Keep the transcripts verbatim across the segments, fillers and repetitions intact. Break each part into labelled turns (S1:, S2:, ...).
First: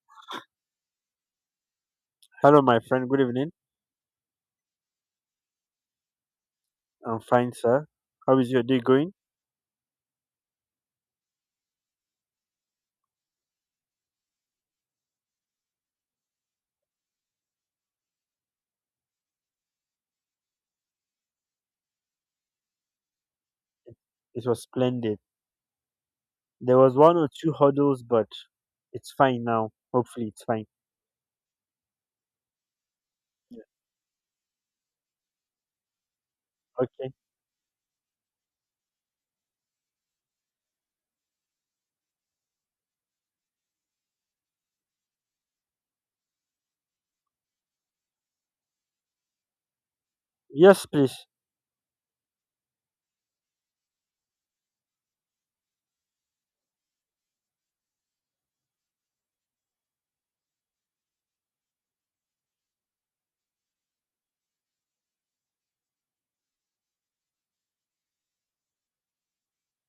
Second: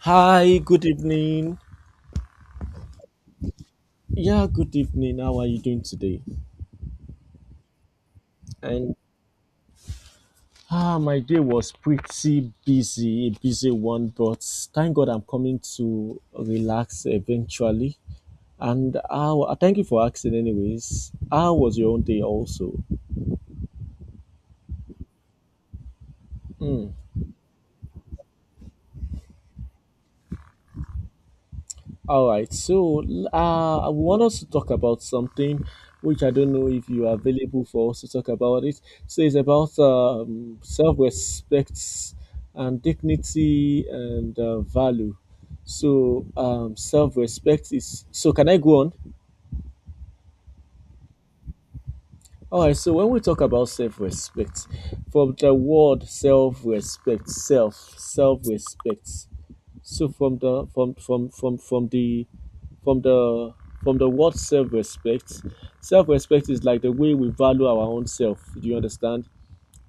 S1: Hi, good evening.
S2: Hello, my friend. Good evening.
S1: Yeah, good evening. How are you doing today?
S2: I'm fine, sir. How is your day
S1: And
S2: going?
S1: ah, my day was pretty busy, a busy one, but thank God I'm coming to relax eventually. And how, thank you for asking, anyways. How was your own day also?
S2: It was splendid. There
S1: Hmm.
S2: was one or two hurdles, but it's fine now. Hopefully, it's fine.
S1: All right, so
S2: Yeah.
S1: uh, I want us to talk about something which I don't know if you
S2: Okay.
S1: are available for us to talk about it. So it's about um, self-respect and dignity and uh, value. So um, self-respect is. So can I go on?
S2: Yes, please.
S1: All right. So when we talk about self-respect, from the word self-respect, self, self-respect. So from the from from from from the from the from the word self-respect, self-respect is like the way we value our own self. Do you understand?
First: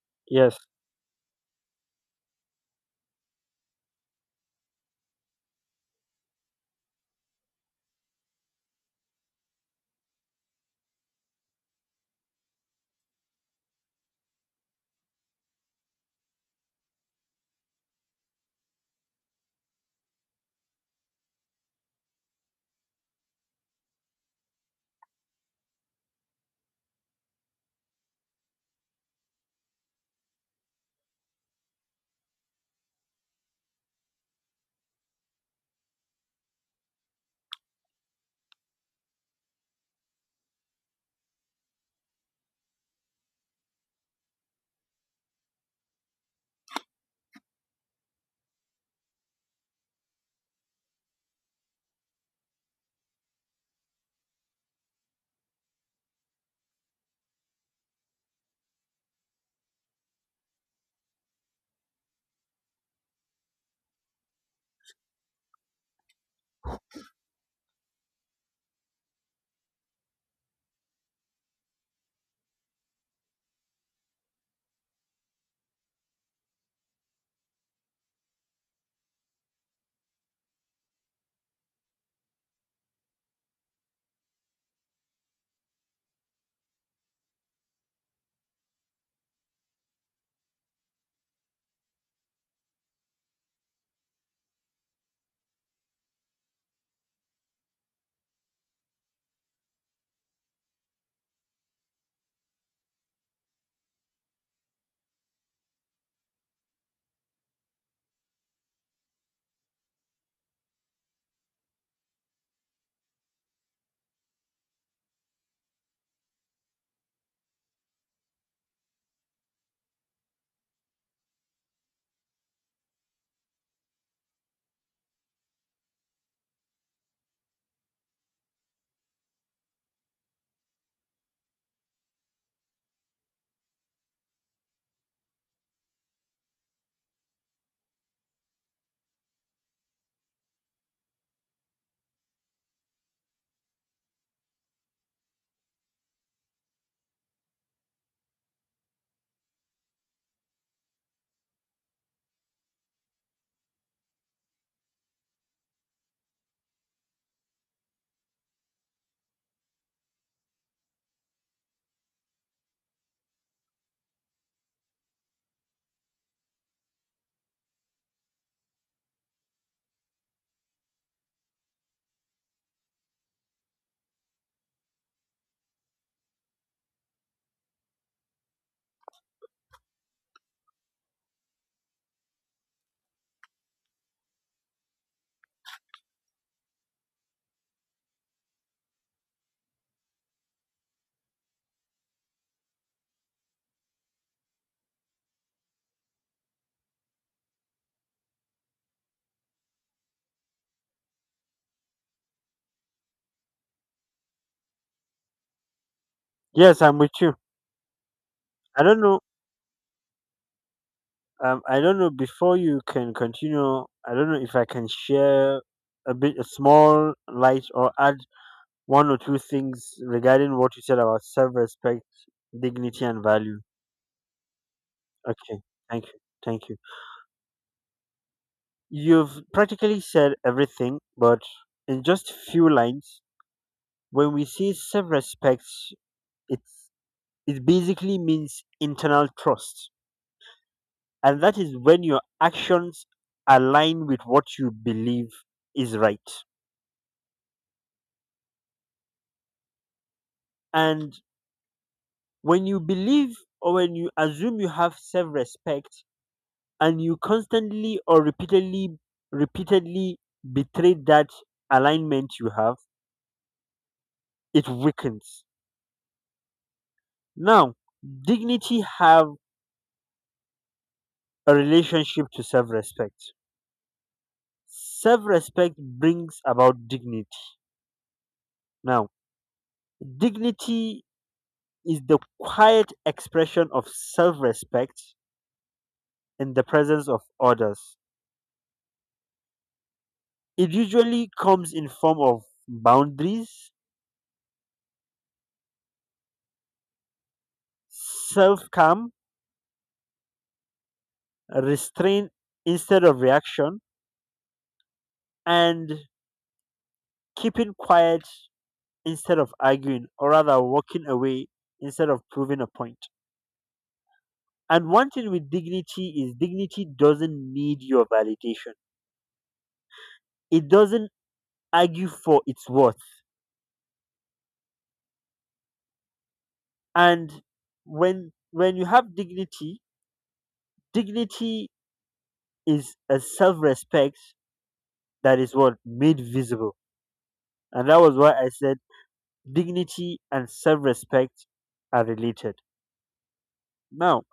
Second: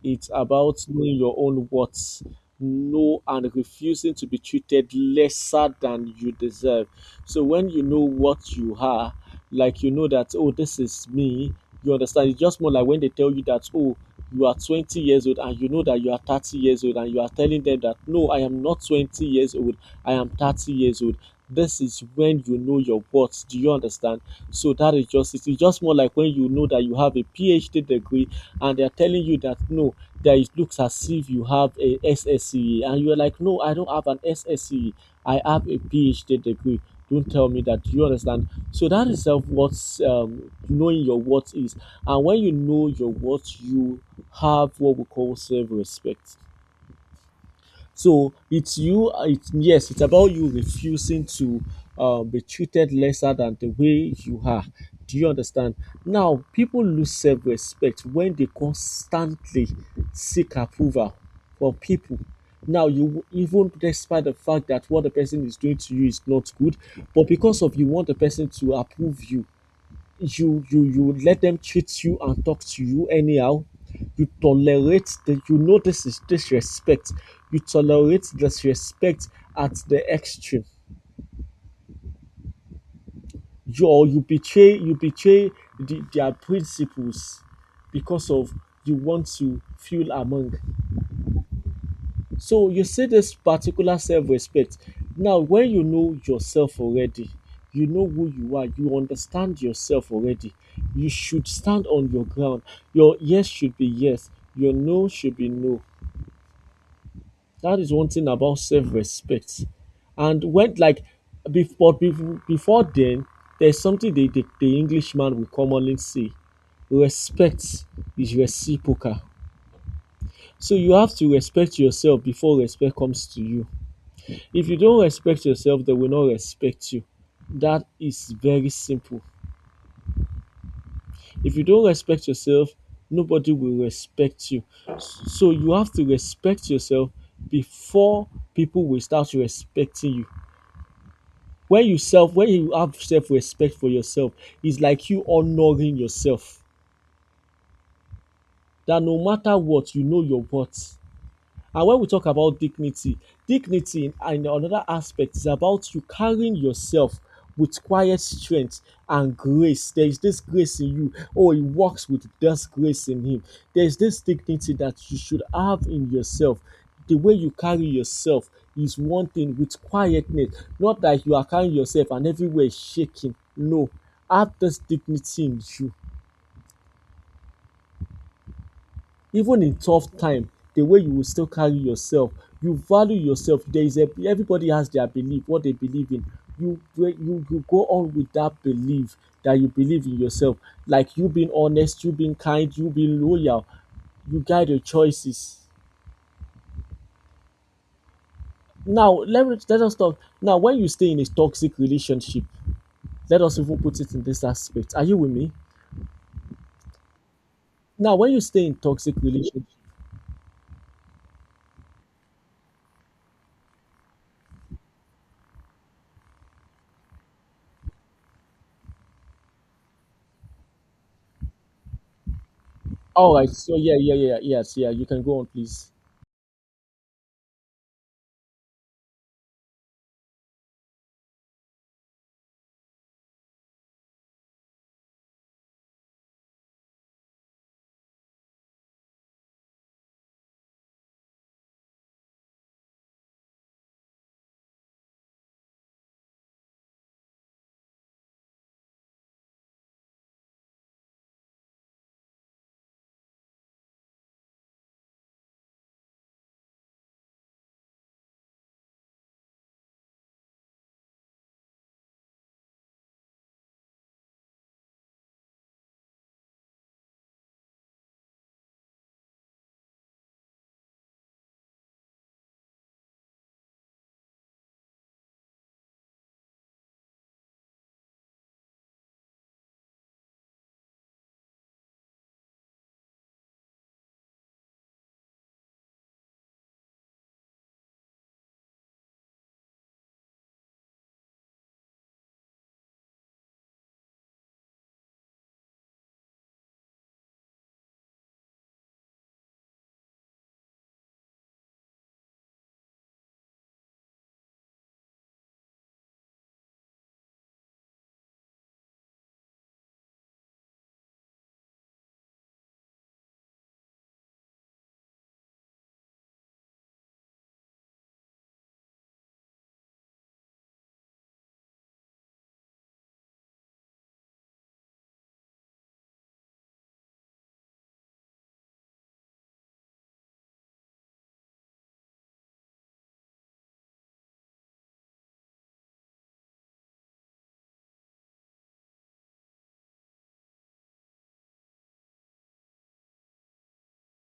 S1: It's
S2: Yes.
S1: about knowing your own worth, know and refusing to be treated lesser than you deserve. So when you know what you are, like you know that oh this is me, you understand. It's just more like when they tell you that oh you are twenty years old and you know that you are thirty years old and you are telling them that no, I am not twenty years old, I am thirty years old. This is when you know your worth. Do you understand? So that is just it's just more like when you know that you have a PhD degree, and they are telling you that no, that it looks as if you have a S S C E, and you're like, no, I don't have an S S C E. I have a PhD degree. Don't tell me that. You understand? So that is uh, what um, knowing your worth is, and when you know your worth, you have what we call self respect. So it's you, uh, it's yes, it's about you refusing to uh, be treated lesser than the way you are. Do you understand? Now, people lose self respect when they constantly seek approval from people. Now, you, even despite the fact that what the person is doing to you is not good, but because of you want the person to approve you, you you you let them treat you and talk to you anyhow. You tolerate the, you know, this is disrespect. You tolerate disrespect at the extreme. You, or you betray you betray the, their principles because of you want to feel among. So you see this particular self-respect. Now, when you know yourself already, you know who you are, you understand yourself already. You should stand on your ground. Your yes should be yes, your no should be no. That is one thing about self-respect. And when, like, before before, before then, there's something the, the, the Englishman will commonly say. Respect is reciprocal. So you have to respect yourself before respect comes to you. If you don't respect yourself, they will not respect you. That is very simple. If you don't respect yourself, nobody will respect you. So you have to respect yourself before people will start respecting you. When you self, when you have self-respect for yourself, it's like you honoring yourself. That no matter what, you know your worth. And when we talk about dignity, dignity in, in another aspect is about you carrying yourself with quiet strength and grace. There is this grace in you. Oh, he walks with this grace in him. There is this dignity that you should have in yourself. The way you carry yourself is one thing with quietness, not that you are carrying yourself and everywhere shaking. No, have this dignity in you, even in tough time. The way you will still carry yourself, you value yourself. There is a everybody has their belief, what they believe in. You, you you go on with that belief, that you believe in yourself, like you being honest, you being kind, you being loyal. You guide your choices. Now, let me let us talk now when you stay in a toxic relationship. Let us even put it in this aspect. Are you with me
S2: Yes, I'm with you.
S1: now when you stay in
S2: I don't
S1: toxic
S2: know.
S1: relationship?
S2: Um, I don't know. Before you can continue, I don't know if I can share a bit, a small light, or add one or two things regarding what you said about self-respect, dignity, and
S1: All right,
S2: value.
S1: so yeah, yeah, yeah, yes, yeah, you can go on,
S2: Okay.
S1: please.
S2: Thank you. Thank you. You've practically said everything, but in just few lines, when we say self-respect, it's it basically means internal trust, and that is when your actions align with what you believe is right. And when you believe or when you assume you have self-respect and you constantly or repeatedly repeatedly betray that alignment you have, it weakens. Now, dignity have a relationship to self respect. Self respect brings about dignity. Now, dignity is the quiet expression of self respect in the presence of others. It usually comes in form of boundaries, self calm, restraint instead of reaction, and keeping quiet instead of arguing, or rather walking away instead of proving a point. And one thing with dignity is dignity doesn't need your validation. It doesn't argue for its worth. And when when you have dignity, dignity is a self-respect that is what made visible. And that was why I said dignity and self-respect are related. Now,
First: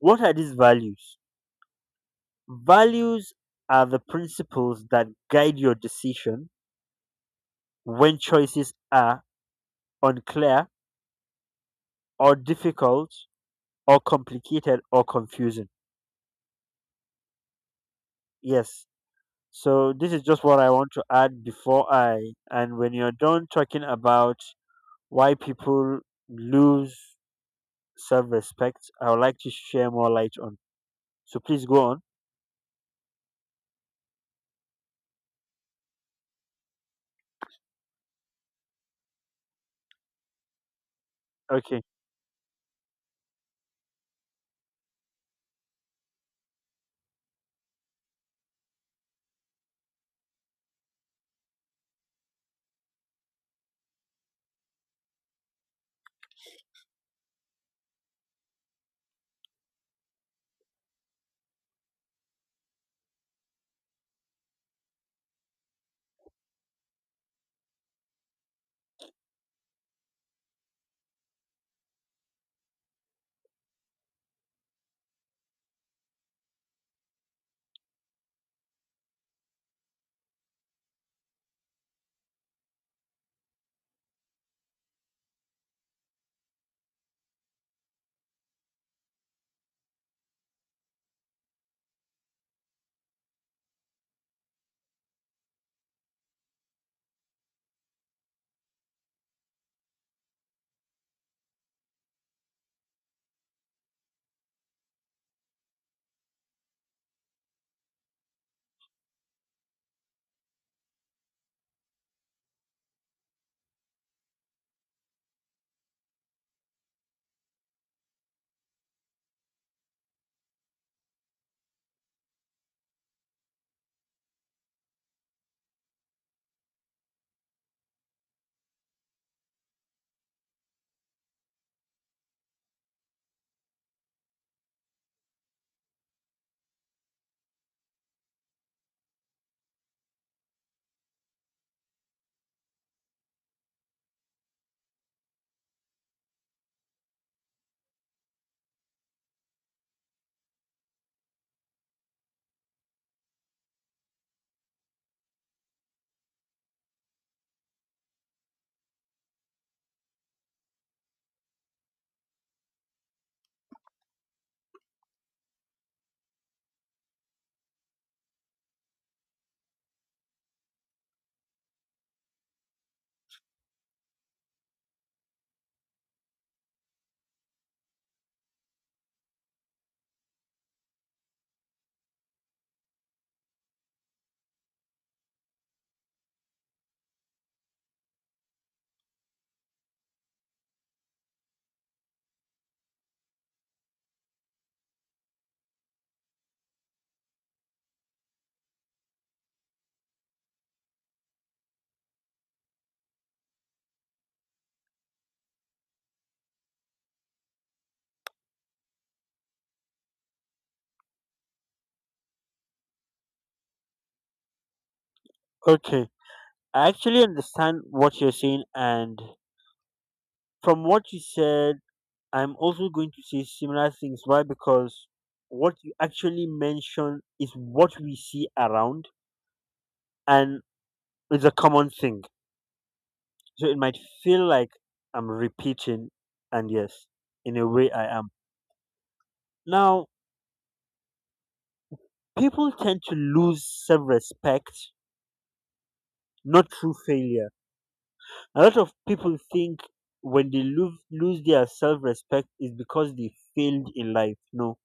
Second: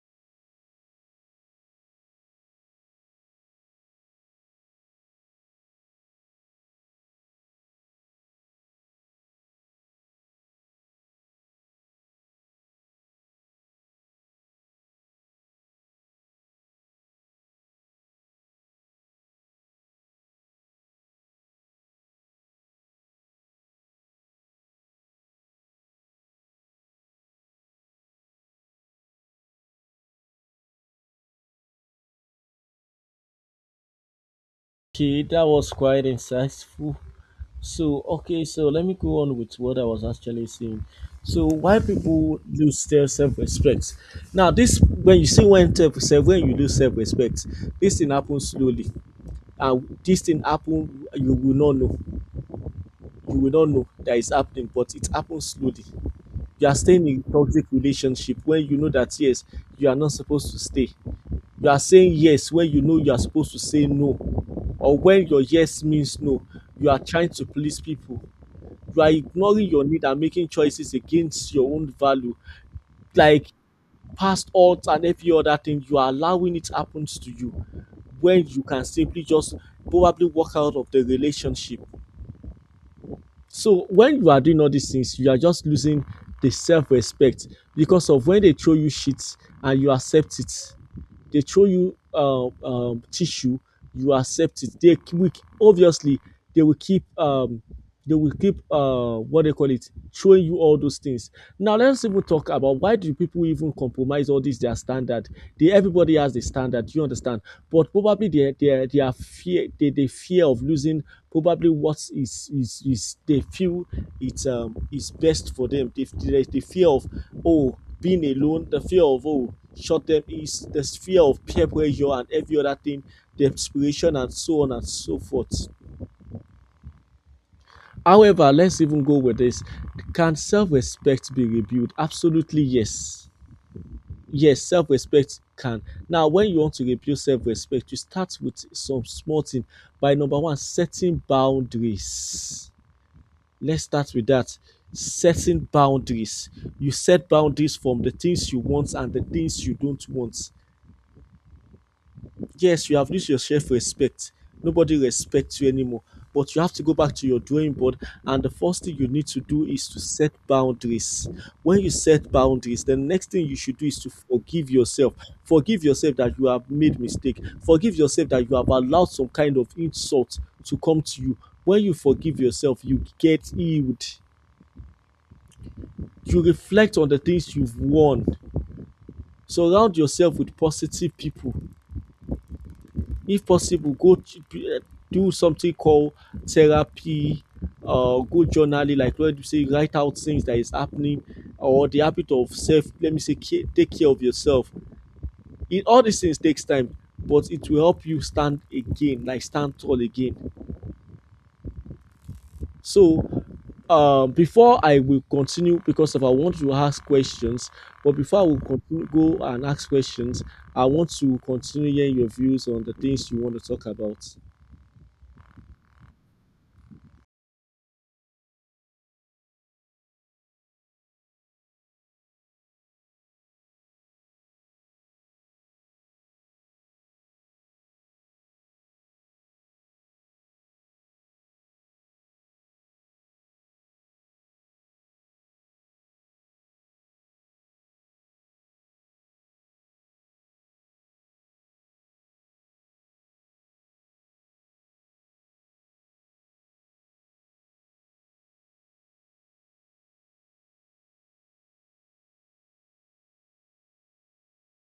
S2: what are these values? Values are the principles that guide your decision when choices are unclear or difficult or complicated or confusing. Yes. So this is just what I want to add before I and when you're done talking about why people lose self-respect, I would like to share more light on. So please go on.
S1: Okay, that was quite insightful. So, okay, so let me go on with what I was actually saying. So, why
S2: Okay.
S1: people lose their self-respect? Now, this when you see when self when you lose self-respect, this thing happens slowly, and this thing happen, you will not know. You will not know that it's happening, but it happens slowly. You are staying in toxic relationship when you know that yes, you are not supposed to stay. You are saying yes when you know you are supposed to say no, or when your yes means no, you are trying to please people. You are ignoring your need and making choices against your own value, like past odds and every other thing. You are allowing it happens to you when you can simply just probably walk out of the relationship. So when you are doing all these things, you are just losing the self-respect because of when they throw you shit and you accept it. They throw you um, um, tissue, you accept it. They k- will, k- obviously they will keep um, they will keep uh, what they call it, throwing you all those things. Now let's even talk about why do people even compromise all this their standard? They, everybody has the standard, you understand? But probably they they they are fear they, they fear of losing probably what is is is they feel it's um is best for them. They, they, the fear of, oh, being alone, the fear of, oh, short term, is the fear of peer pressure and every other thing, the inspiration and so on and so forth. However, let's even go with this. Can self-respect be rebuilt? Absolutely yes. Yes, self-respect can. Now when you want to rebuild self-respect, you start with some small thing by number one setting boundaries. Let's start with that. Setting boundaries, you set boundaries from the things you want and the things you don't want. Yes, you have lose your self respect. Nobody respects you anymore. But you have to go back to your drawing board, and the first thing you need to do is to set boundaries. When you set boundaries, the next thing you should do is to forgive yourself. Forgive yourself that you have made mistake. Forgive yourself that you have allowed some kind of insult to come to you. When you forgive yourself, you get healed. You reflect on the things you've won. Surround yourself with positive people. If possible, go ch- eh, do something called therapy. Uh go journaling, like where you say write out things that is happening, or the habit of self let me say care, take care of yourself. It, all these things takes time, but it will help you stand again, like stand tall again. So um before I will continue, because if I want to ask questions, but before I will continue go and ask questions, I want to continue hearing your views on the things you want to talk about.
S2: Okay. I actually understand what you're saying, and from what you said, I'm also going to say similar things. Why? Because what you actually mention is what we see around, and it's a common thing. So it might feel like I'm repeating, and yes, in a way I am. Now, people tend to lose self respect, not through failure. A lot of people think when they lose, lose their self respect is because they failed in life. No,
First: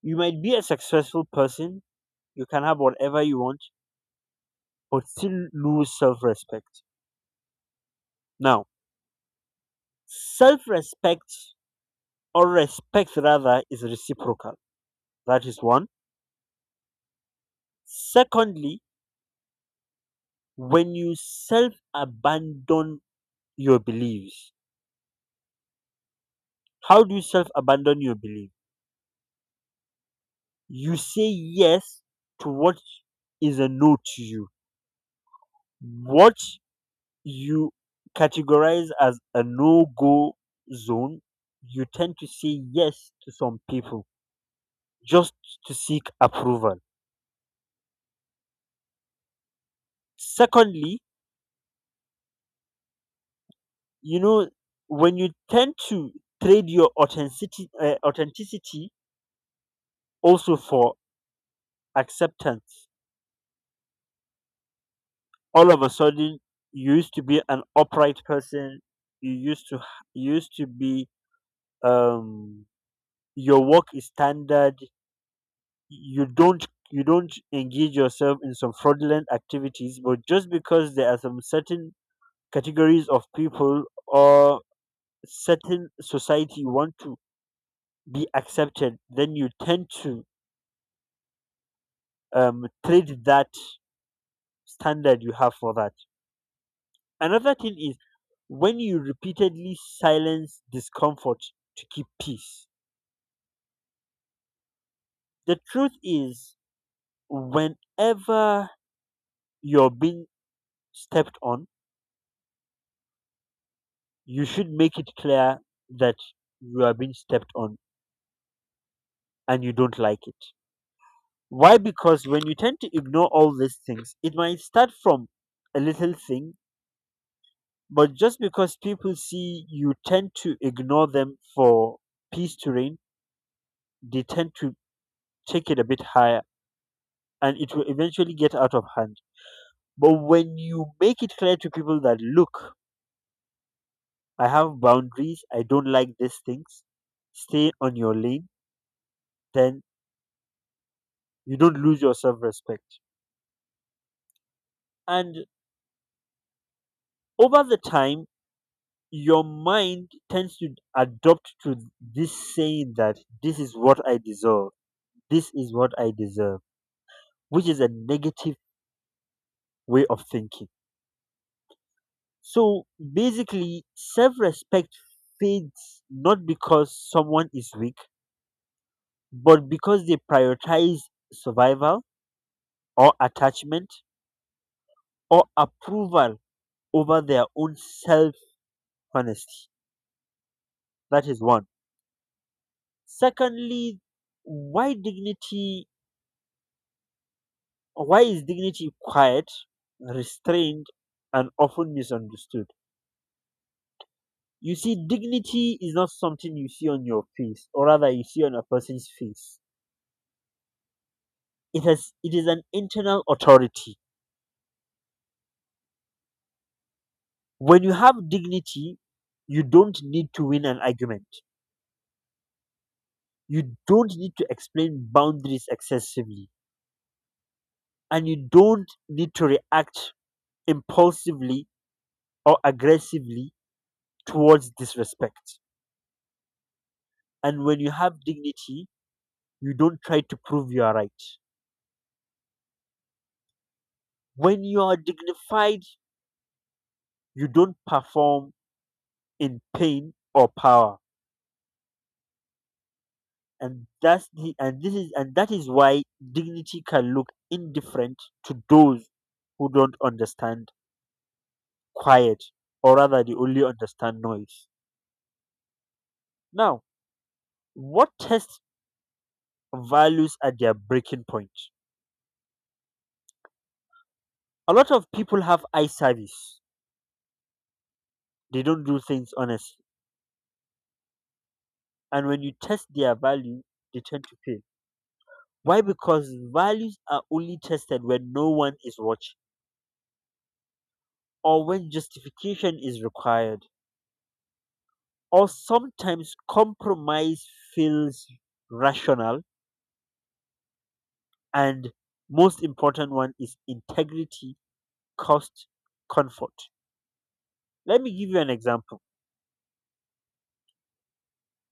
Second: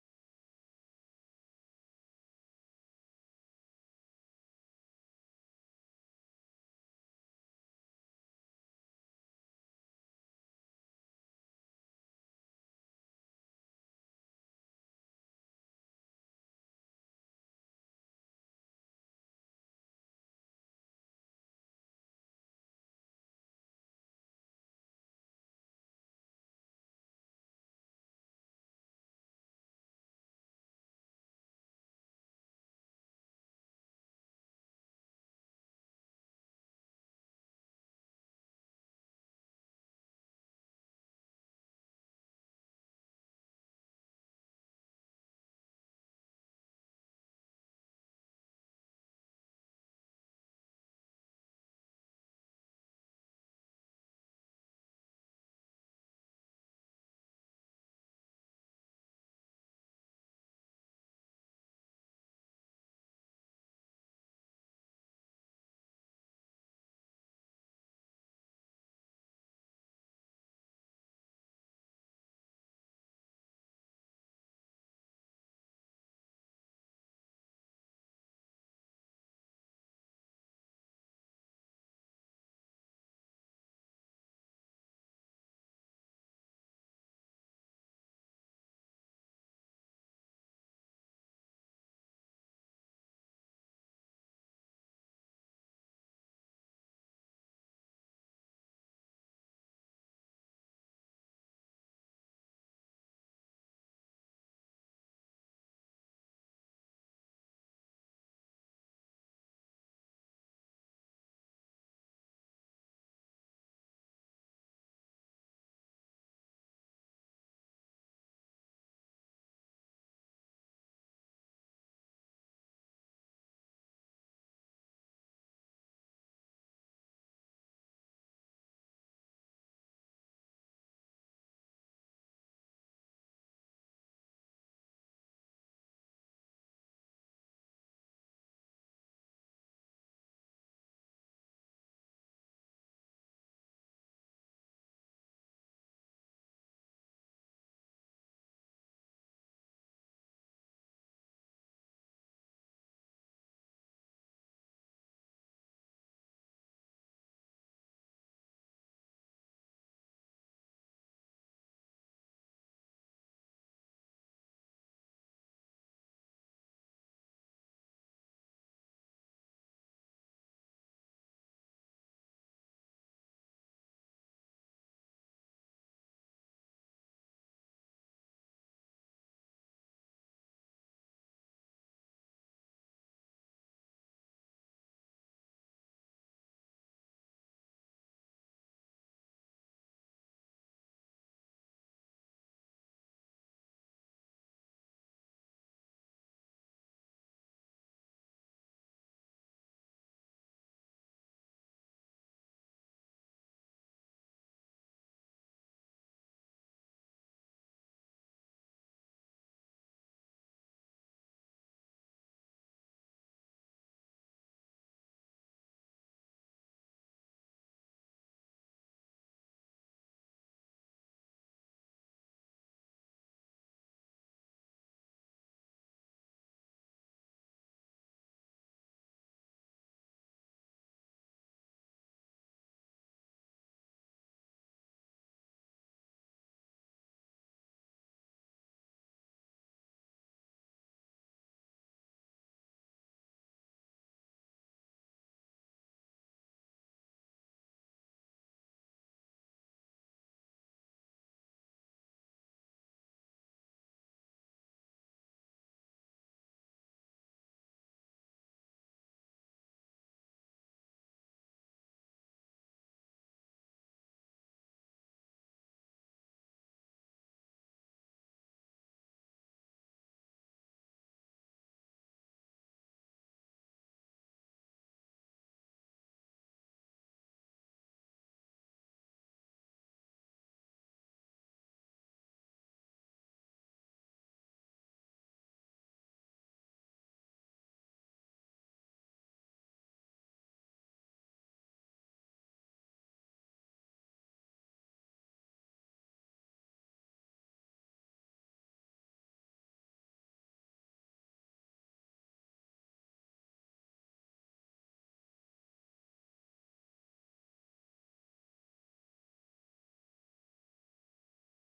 S2: you might be a successful person, you can have whatever you want, but still lose self respect. Now, self respect or respect rather is reciprocal. That is one. Secondly, when you self abandon your beliefs, how do you self abandon your belief? You say yes to what is a no to you, what you categorize as a no go zone. You tend to say yes to some people just to seek approval. Secondly, you know, when you tend to trade your authenticity, uh, authenticity also for acceptance, all of a sudden you used to be an upright person, you used to h- you used to be um your work is standard, you don't you don't engage yourself in some fraudulent activities, but just because there are some certain categories of people or certain society you want to be accepted, then you tend to um trade that standard you have for that. Another thing is when you repeatedly silence discomfort to keep peace. The truth is, whenever you're being stepped on, you should make it clear that you are being stepped on and you don't like it. Why? Because when you tend to ignore all these things, it might start from a little thing, but just because people see you tend to ignore them for peace to reign, they tend to take it a bit higher and it will eventually get out of hand. But when you make it clear to people that, look, I have boundaries, I don't like these things, stay on your lane, then you don't lose your self respect. And over the time, your mind tends to adopt to this saying that this is what I deserve, this is what I deserve, which is a negative way of thinking. So basically, self respect fades not because someone is weak, but because they prioritize survival or attachment or approval over their own self honesty. That is one. Secondly, why dignity, why is dignity quiet, restrained, and often misunderstood? You see, dignity is not something you see on your face, or rather you see on a person's face. It has it is an internal authority. When you have dignity, you don't need to win an argument, you don't need to explain boundaries excessively, and you don't need to react impulsively or aggressively towards disrespect. And when you have dignity, you don't try to prove you are right. When you are dignified, you don't perform in pain or power. And that's the, and this is and that is why dignity can look indifferent to those who don't understand quiet, or rather they only understand noise. Now, what test values at their breaking point? A lot of people have eye service. They don't do things honestly. And when you test their value, they tend to fail. Why? Because values are only tested when no one is watching, or when justification is required, or sometimes compromise feels rational. And most important one is integrity, cost, comfort. Let me give you an example.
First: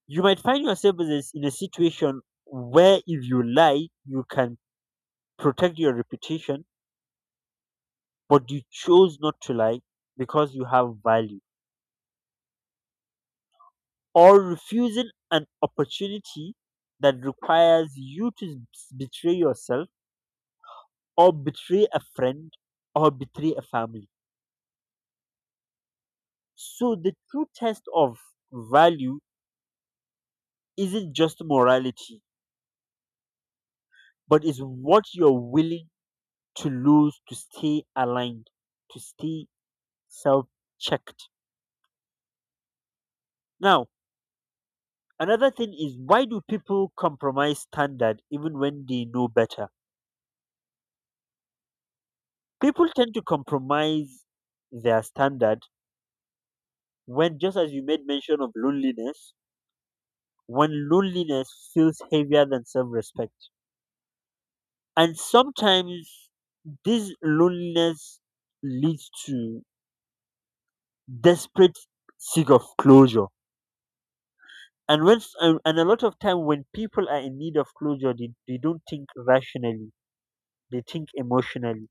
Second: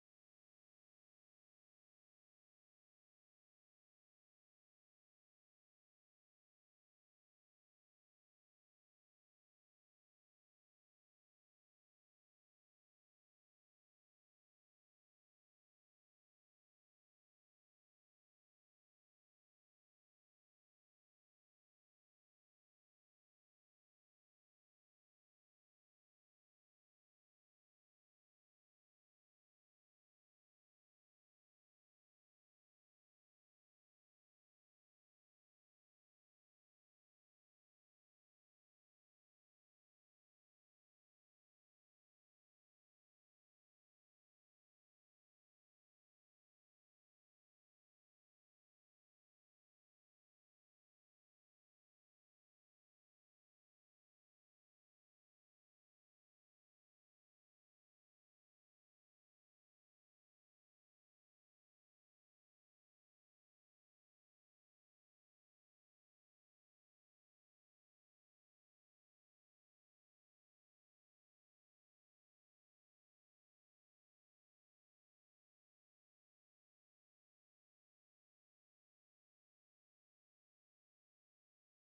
S2: You might find yourself in a, s- in a situation where if you lie, you can protect your reputation, but you chose not to lie because you have value, or refusing an opportunity that requires you to s- betray yourself, or betray a friend, or betray a family. So, the true test of value isn't just morality, but is what you're willing to lose to stay aligned, to stay self checked. Now, another thing is why do people compromise standard even when they know better? People tend to compromise their standard when, just as you made mention of loneliness, when loneliness feels heavier than self respect. And sometimes this loneliness leads to desperate seek of closure. And when s- and and a lot of time when people are in need of closure, they, they don't think rationally, they think emotionally.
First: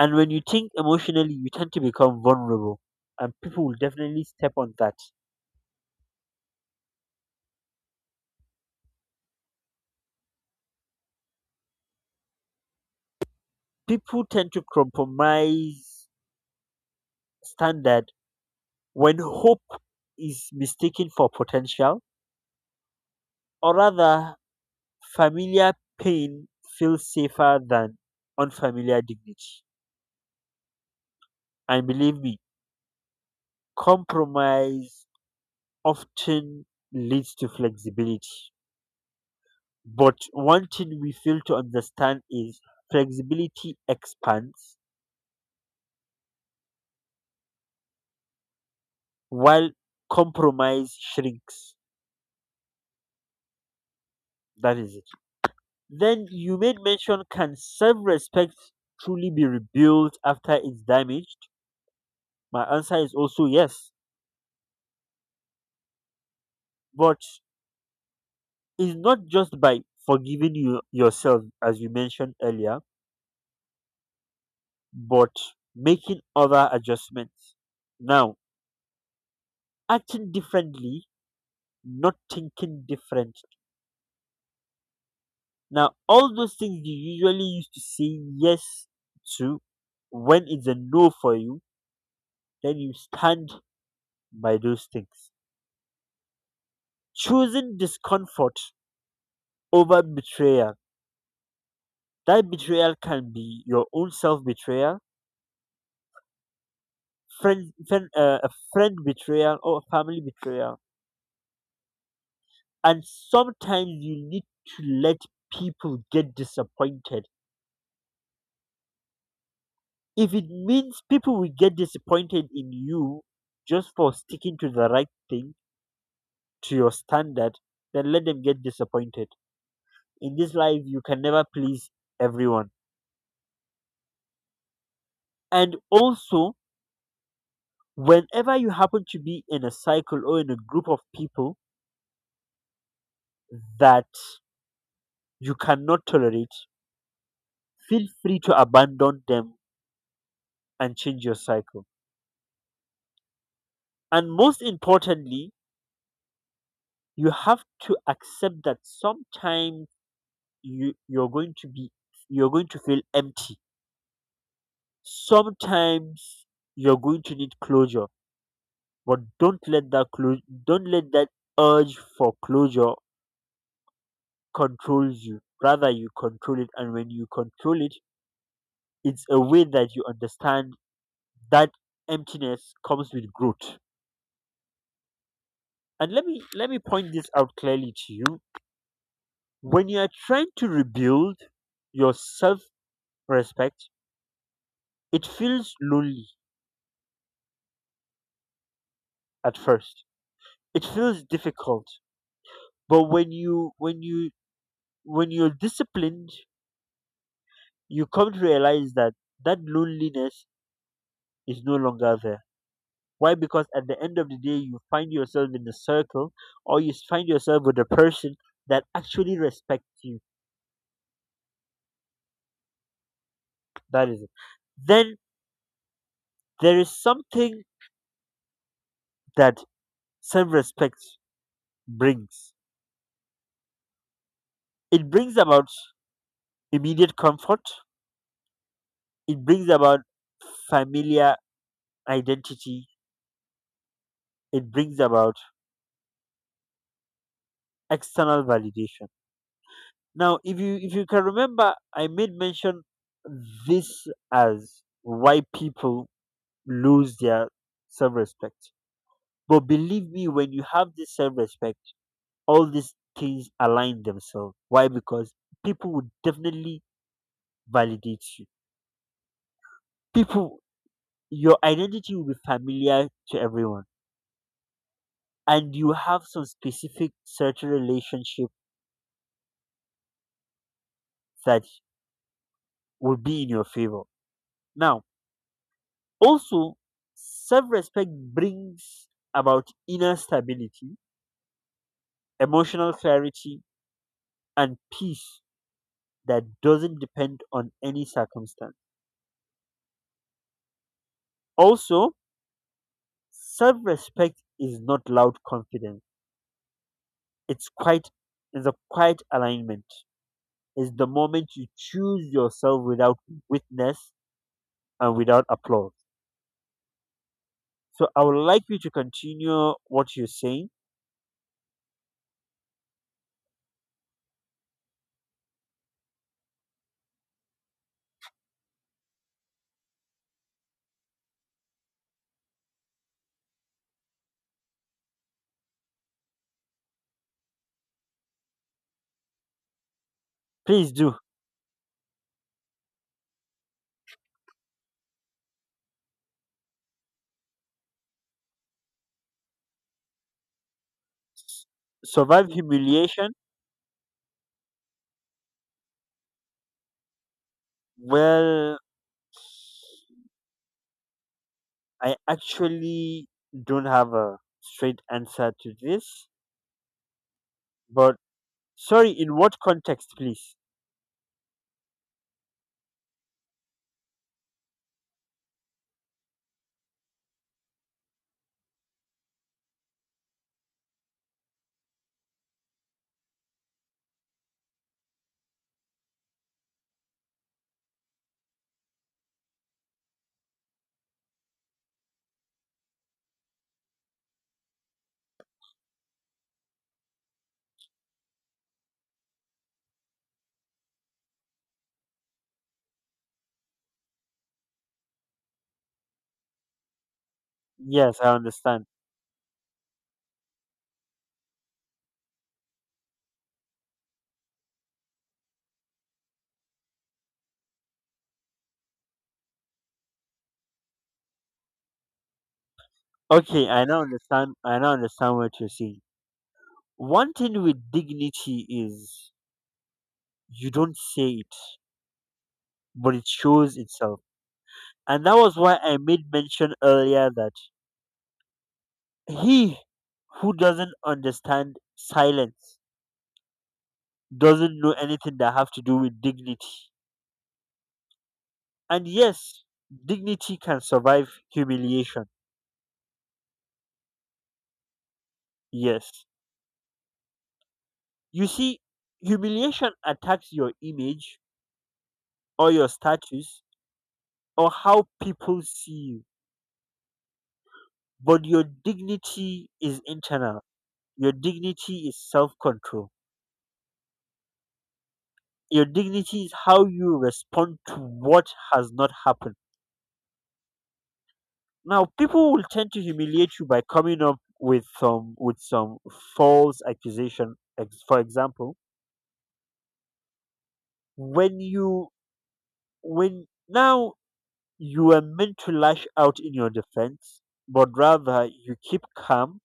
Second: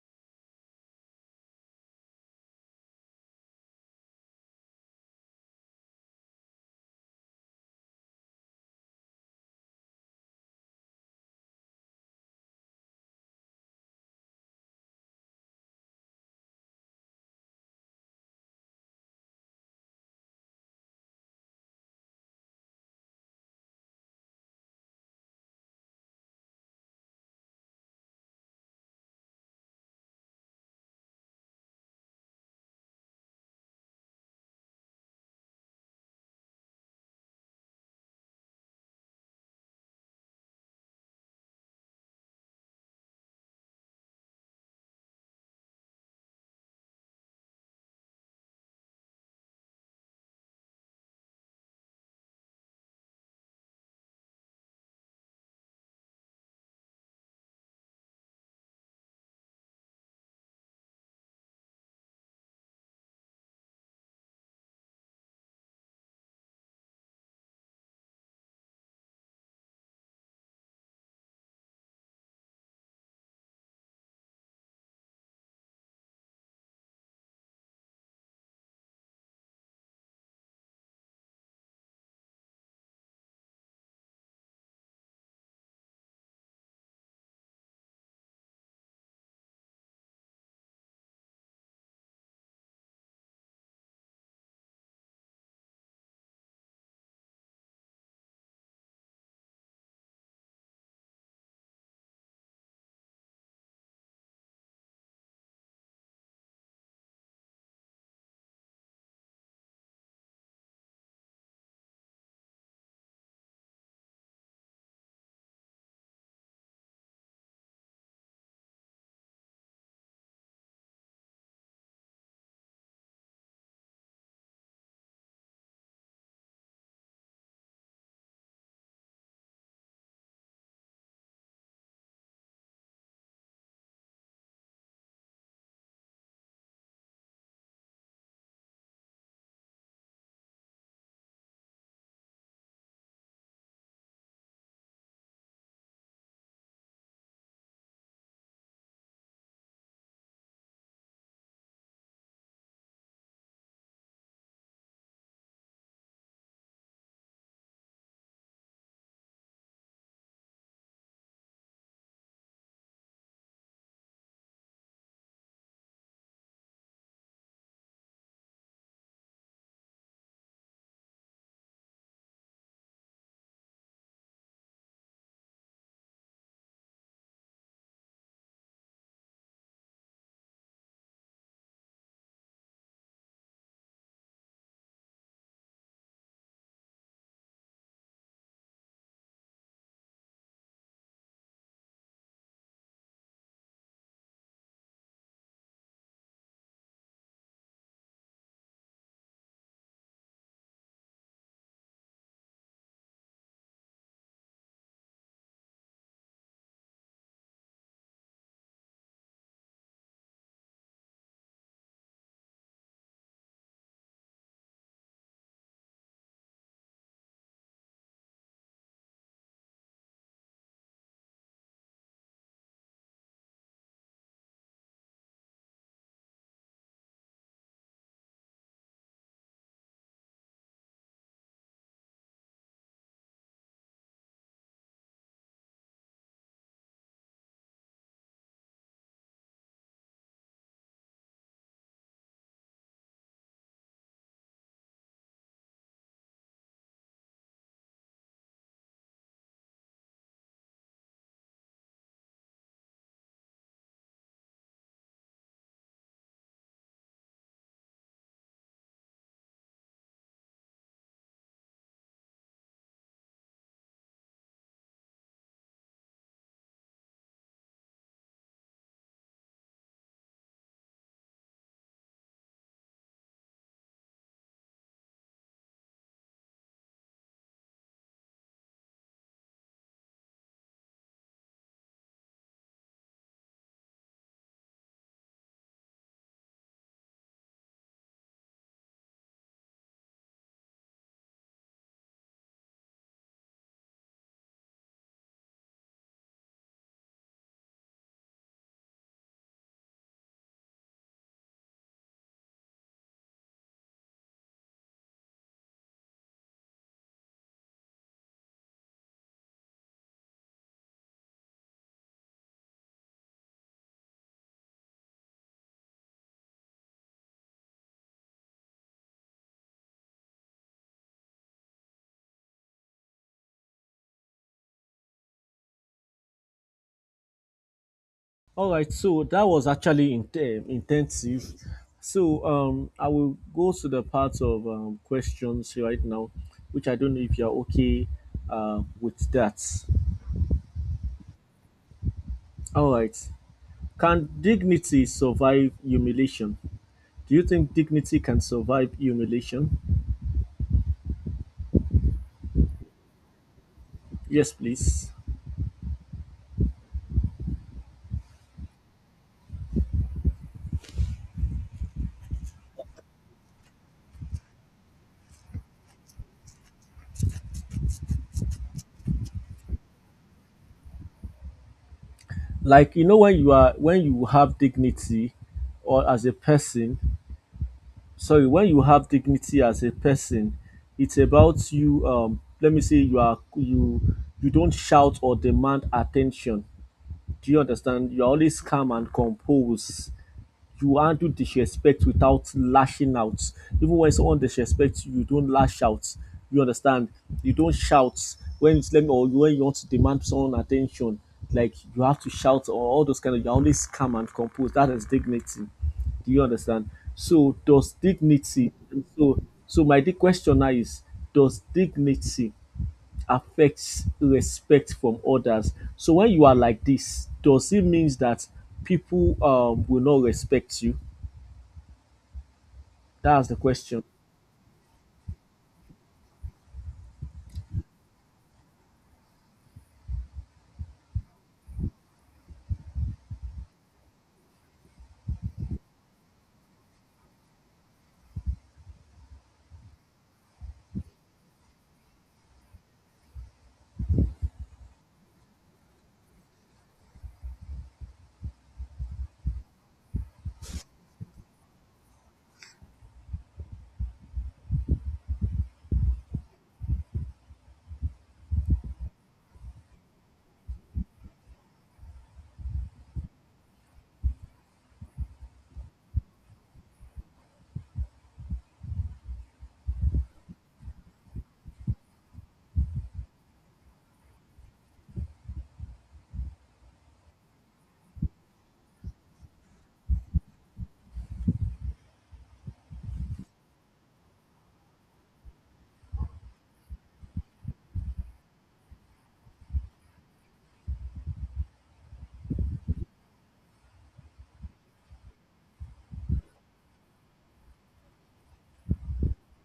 S2: And when you think emotionally, you tend to become vulnerable, and people will definitely step on that. People tend to compromise standard when hope is mistaken for potential, or rather, familiar pain feels safer than unfamiliar dignity. And believe me, compromise often leads to flexibility. But one thing we fail to understand is flexibility expands while compromise shrinks. That is it. Then you made mention can self respect truly be rebuilt after it's damaged? My answer is also yes. But it's not just by forgiving you yourself, as you mentioned earlier, but making other adjustments. Now, acting differently, not thinking different. Now, all those things you usually used to say yes to when it's a no for you, then you stand by those things. Choosing discomfort over betrayal. That betrayal can be your own self betrayal, friend, friend uh, a friend betrayal, or a family betrayal. And sometimes you need to let people get disappointed. If it means people will get disappointed in you just for sticking to the right thing, to your standard, then let them get disappointed. In this life, you can never please everyone. And also, whenever you happen to be in a cycle or in a group of people that you cannot tolerate, feel free to abandon them and change your cycle. And most importantly, you have to accept that sometimes you, you're going to be you're going to feel empty. Sometimes you're going to need closure, but don't let that clo- don't let that urge for closure controls you. Rather you control it, and when you control it it's a way that you understand that emptiness comes with growth. And let me let me point this out clearly to you. When you are trying to rebuild your self-respect, it feels lonely at first. It feels difficult. But when you when you when you're disciplined, you come to realize that that loneliness is no longer there. Why? Because at the end of the day, you find yourself in a circle or you find yourself with a person that actually respects you. That is it. Then there is something that self respect brings. It brings about immediate comfort, it brings about familiar identity, it brings about external validation. Now, if you if you can remember I made mention this as why people lose their self respect. But believe me, when you have this self respect, all these things align themselves. Why? Because people would definitely validates you. People, your identity will be familiar to everyone, and you have some specific certain relationship that will be in your favor. Now, also, self respect brings about inner stability, emotional clarity, and peace that doesn't depend on any circumstance. Also, self respect is not loud confidence, it's quite it's a quiet alignment. Is the moment you choose yourself without witness and without applause. So I would like you to continue what you're saying.
S1: All right, so that was actually in, intensive. So um, I will go to the part of um, questions right now, which I don't know if you're okay uh, with that.
S2: Please do.
S1: All right. Can dignity survive humiliation? Do you think dignity can survive humiliation?
S2: Survive humiliation.
S1: Yes, please.
S2: Well, I actually don't have a straight answer to this, but sorry, in what context, please?
S1: Like, you know, when you are when you have dignity, or as a person, sorry, when you have dignity as a person, it's about you, um let me say you are you you don't shout or demand attention, do you understand, you're always calm and composed, you handle disrespect without lashing out. Even when someone disrespects you, you don't lash out. You understand? You don't shout when it's let me or when you want to demand someone attention. Like, you have to shout or all those kind of. You're always calm and composed. That is dignity. Do you understand? So does
S2: Yes, I
S1: dignity?
S2: understand.
S1: So so my the question now is: does dignity affect respect from others? So when you are like this, does it means that people um, will not respect you? That's the
S2: Okay, I now
S1: question.
S2: understand. I now understand what you're saying. One thing with dignity is you don't say it, but it shows itself. And that was why I made mention earlier that he who doesn't understand silence doesn't know anything that have to do with dignity. And yes, dignity can survive humiliation. Yes. You see, humiliation attacks your image or your status or how people see you. But your dignity is internal. Your dignity is self control. Your dignity is how you respond to what has not happened. Now people will tend to humiliate you by coming up with some with some false accusation. Ex- For example, when you when now you are meant to lash out in your defense, but rather you keep calm,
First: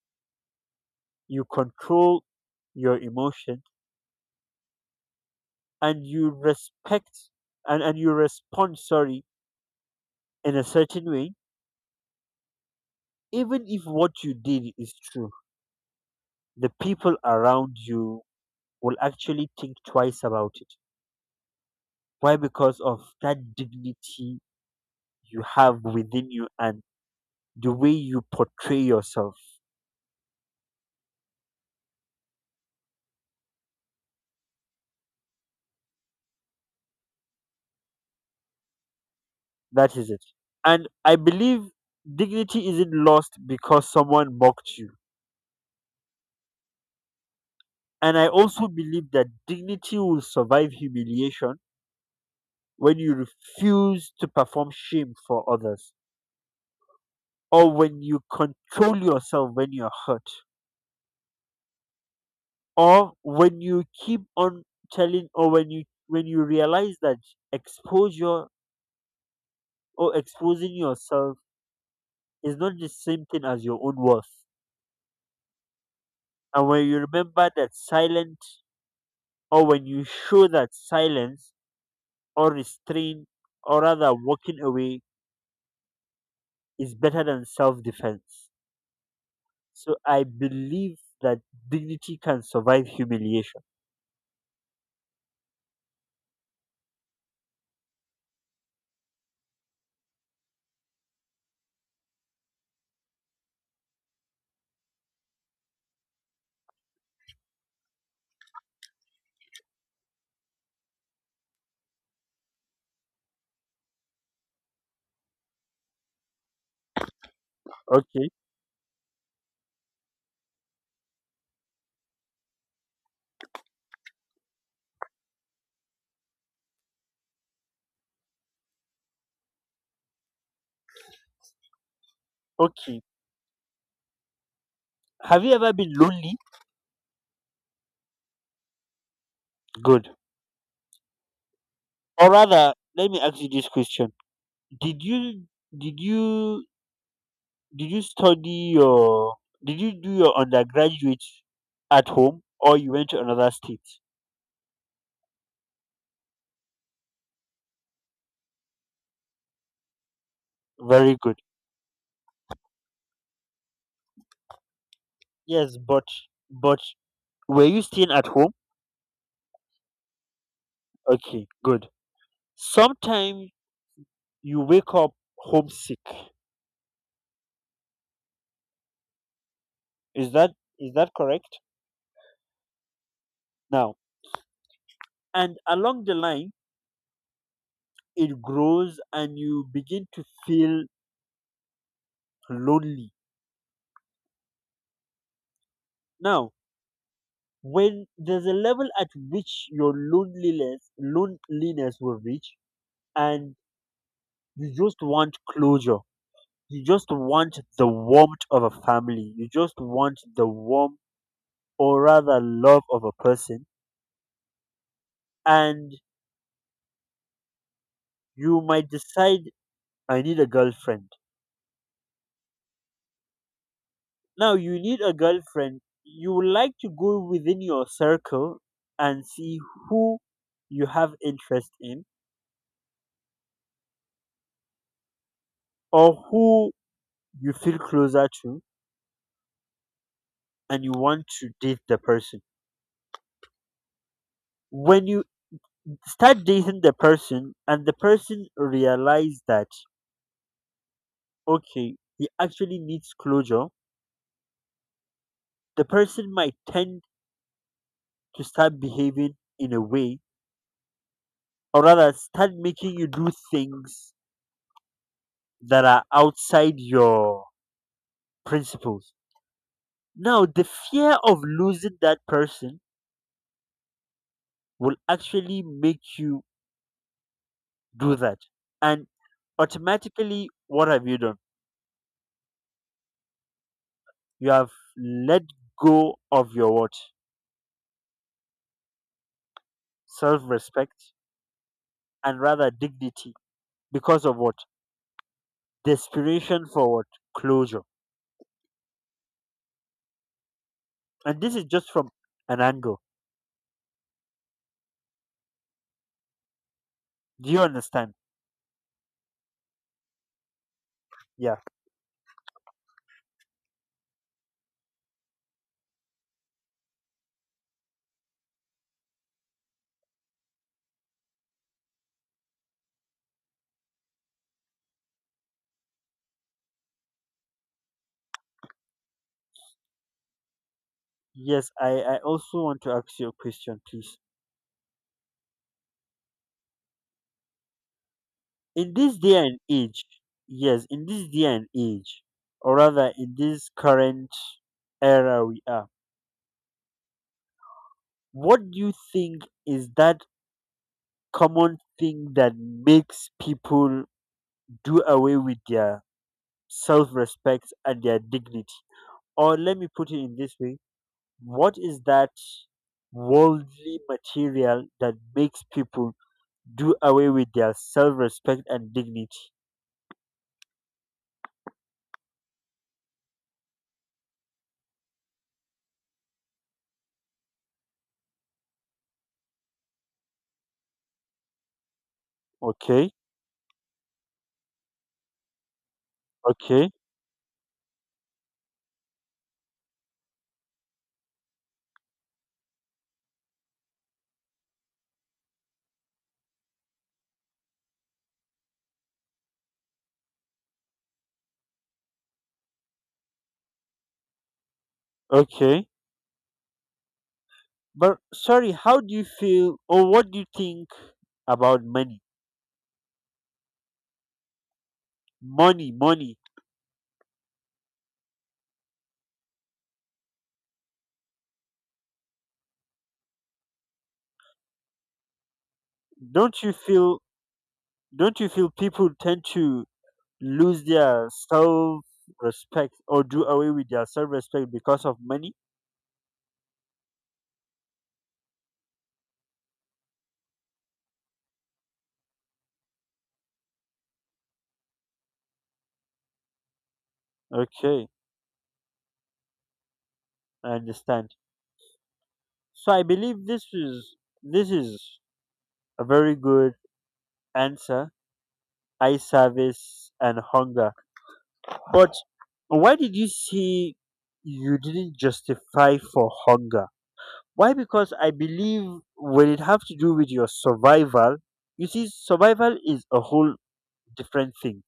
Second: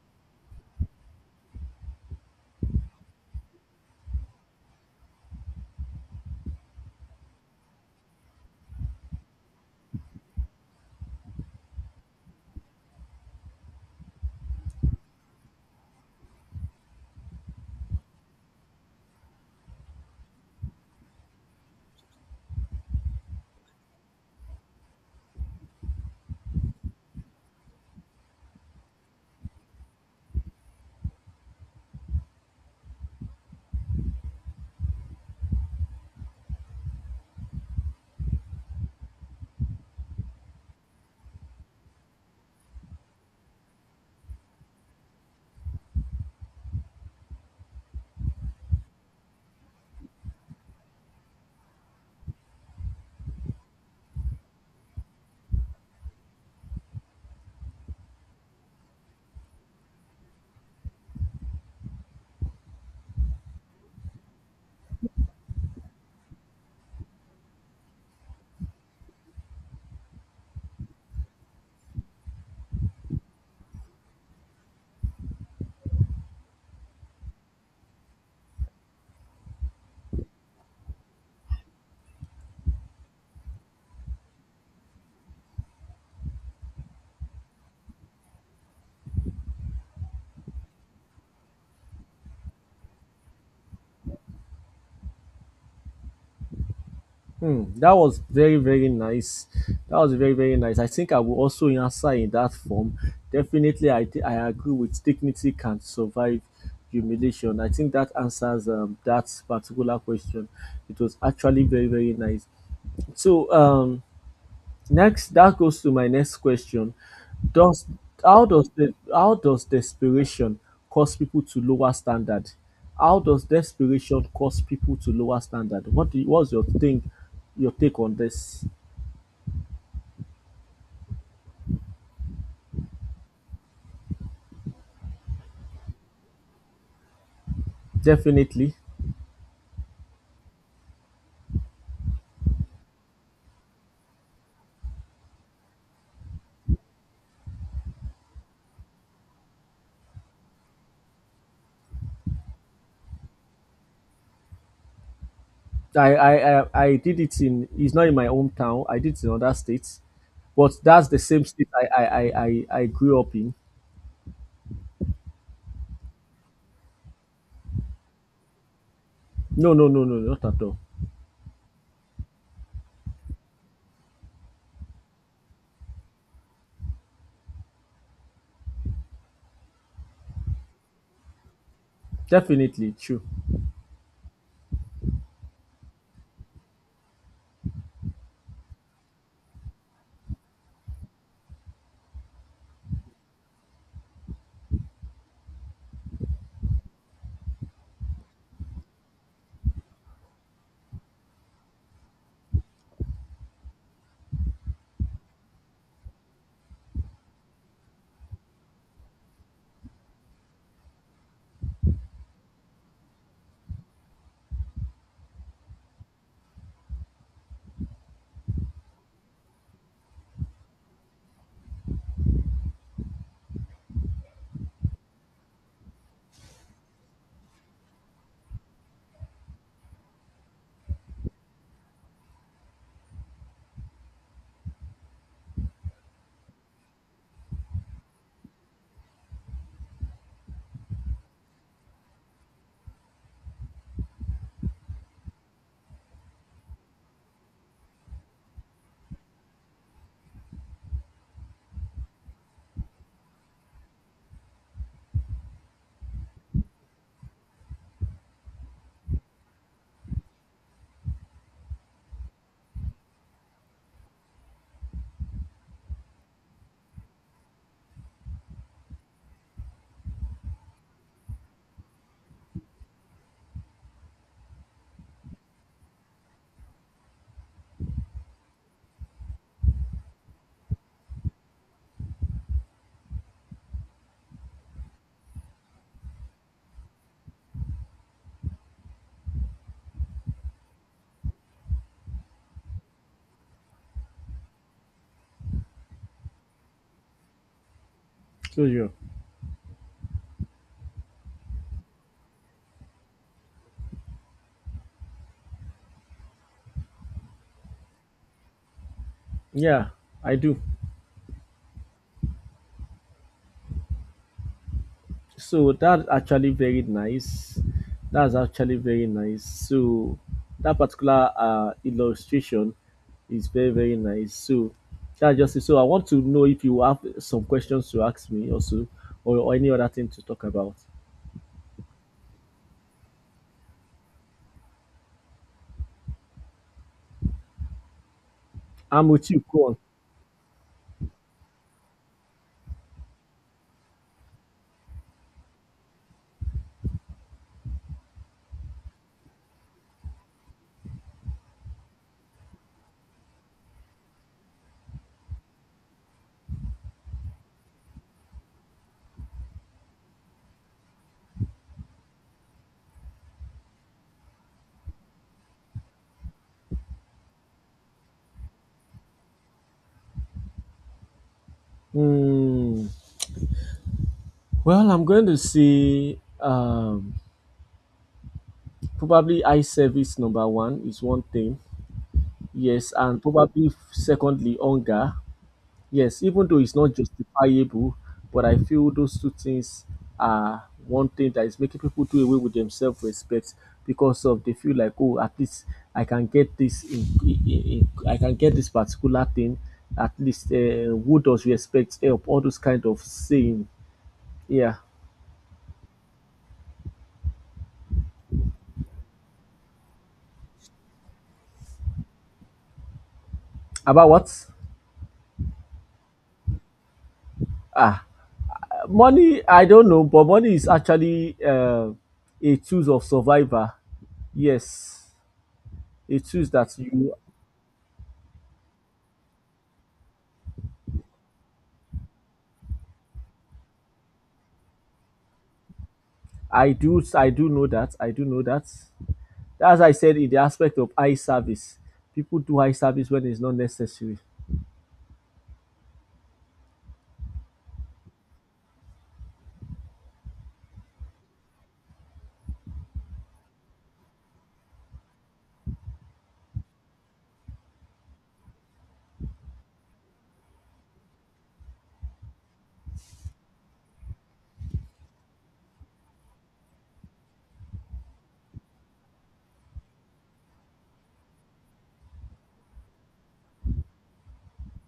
S2: you control your emotion, and you respect and, and you respond, sorry, in a certain way, even if what you did is true, the people around you will actually think twice about it. Why? Because of that dignity you have within you and the way you portray yourself. That is it. And I believe dignity isn't lost because someone mocked you. And I also believe that dignity will survive humiliation when you refuse to perform shame for others, or when you control yourself when you're hurt, or when you keep on telling, or when you when you realize that exposure or exposing yourself is not the same thing as your own worth. And when you remember that silent, or when you show that silence or restraint, or rather walking away, is better than self defense. So I believe that dignity can survive humiliation.
S1: Hmm, that was very, very nice. That was very, very nice. I think I will also answer in that form. Definitely, I, thi- I agree with dignity can survive humiliation. I think that answers um, that particular question. It was actually very, very nice. So, um, next, that goes to my next question. Does
S2: Okay,
S1: how does the how does desperation cause people to lower standard? How does desperation cause people to lower standard? What do you- what's your think your take on this?
S2: okay. Have you ever been lonely?
S1: Definitely.
S2: Good. Or rather, let me ask you this question: Did you, did you, did you study your, did you do your undergraduate at home, or you went to another state?
S1: I, I, I, I did it in, it's not in my hometown, I did it in other states. But that's the
S2: Very good.
S1: same state I, I, I, I, I grew up in.
S2: Yes, but but were you staying at home?
S1: No, no, no, no, not at all.
S2: Okay, good. Sometimes you wake up homesick. Is that is that correct?
S1: Definitely true.
S2: Now, and along the line it grows and you begin to feel lonely. Now, when there's a level at which your loneliness loneliness will reach and you just want closure. You just want the warmth of a family. You just want the warmth or rather love of a person, and you might decide, I need a girlfriend. Now you need a girlfriend, you would like to go within your circle and see who you have interest in, or who you feel closer to, and you want to date the person. When you start dating the person and the person realize that, okay, he actually needs closure, the person might tend to start behaving in a way, or rather start making you do things that are outside your principles. Now, the fear of losing that person will actually make you do that. And automatically, what have you done? You have let go of your what? Self respect and rather dignity because of what? Desperation for what? Closure.
S1: So yeah.
S2: And this is just from an angle. Do you understand?
S1: Yeah, I do.
S2: Yeah.
S1: So that's actually very nice. That's actually very nice. So that particular uh, illustration is very very nice. So that's just it. So I want to know if you have some questions to ask me also, or, or any other thing to talk about.
S2: Yes, I, I also want to ask you a question, please. In
S1: I'm
S2: this
S1: with you.
S2: day and
S1: Go on.
S2: age, yes, in this day and age, or rather in this current era we are, what do you think is that common thing that makes people do away with their self respect and their dignity? Or let me put it in this way, what is that worldly material that makes people do away with their self respect and dignity?
S1: Hmm. Well, I'm going to say um, probably eye service number one is one thing. Yes,
S2: Okay,
S1: and probably secondly hunger. Yes, even though it's
S2: okay,
S1: not justifiable, but I feel those two things are one thing that is making people do away with themselves respect because of they feel like, oh, at least I can get this in, in, in I can get this particular thing, at least uh, who does respect help, all those kind of saying, yeah.
S2: okay. But sorry, how do you feel or what do you think about money?
S1: About what?
S2: Money, money.
S1: ah Money, I don't know, but money is actually uh, a tool of survivor, yes, a tool
S2: Don't
S1: that
S2: you
S1: you.
S2: feel don't you feel people tend to lose their self respect or do away with their self respect because of money?
S1: I do I do know that. I do know that. As I said in the aspect of eye service, people do eye service when it's not necessary.
S2: Okay, I understand. So I believe this is this is a very good answer. Eye service and hunger. But why did you see you didn't justify for hunger? Why? Because I believe when it have to do with your survival, you see, survival is a whole different thing,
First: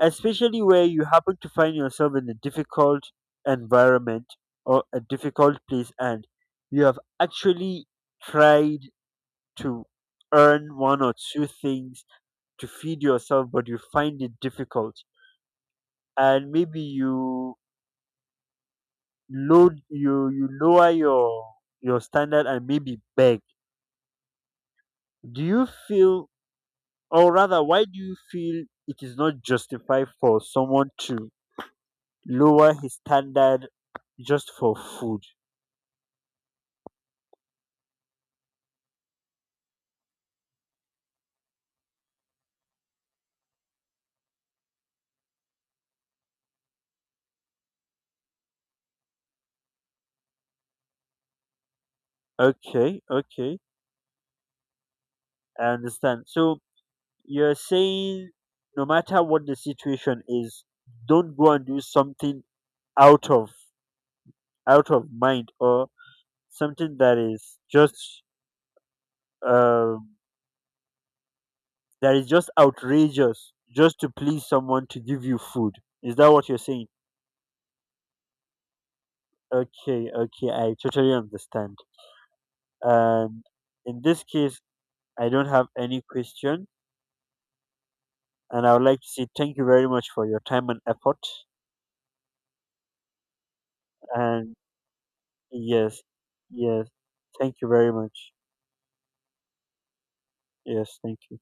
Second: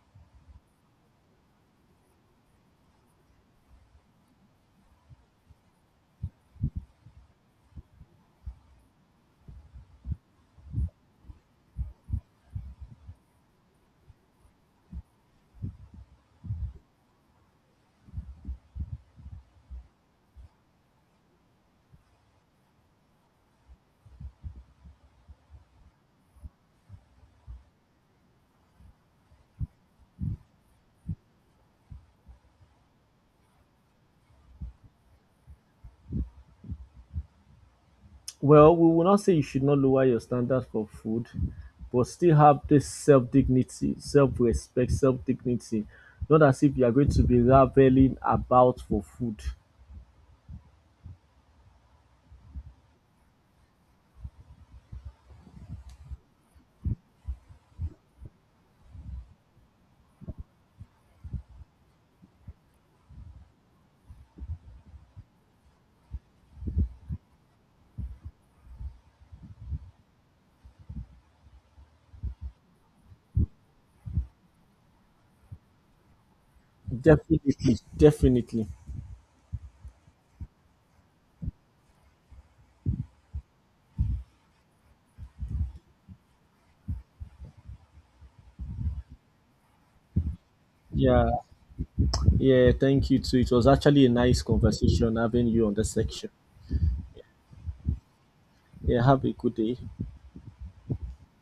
S2: especially where you happen to find yourself in a difficult environment or a difficult place, and you have actually tried to earn one or two things to feed yourself but you find it difficult, and maybe you load you you lower your your standard and maybe beg. Do you feel, or rather, why do you feel it is not justified for someone to lower his standard just for food?
S1: Well, we will not say you should not lower your standards for food, but still have this self dignity, self respect, self dignity. Not as if you are going to be raveling about for food.
S2: Okay, okay, I understand. So you're saying no matter what the situation is, don't go and do something out of out of mind, or something that is just um, that is just outrageous just to please someone to give you food. Is that what you're saying?
S1: Definitely, definitely.
S2: Okay, okay, I totally understand. And in this case, I don't have any question. And I would like to say thank you very much for your time and
S1: Yeah,
S2: effort.
S1: yeah, thank you too. It was actually a nice
S2: And
S1: conversation having you on the
S2: yes,
S1: section.
S2: yes, thank you very much.
S1: Yeah, have a good day.
S2: Yes, thank you.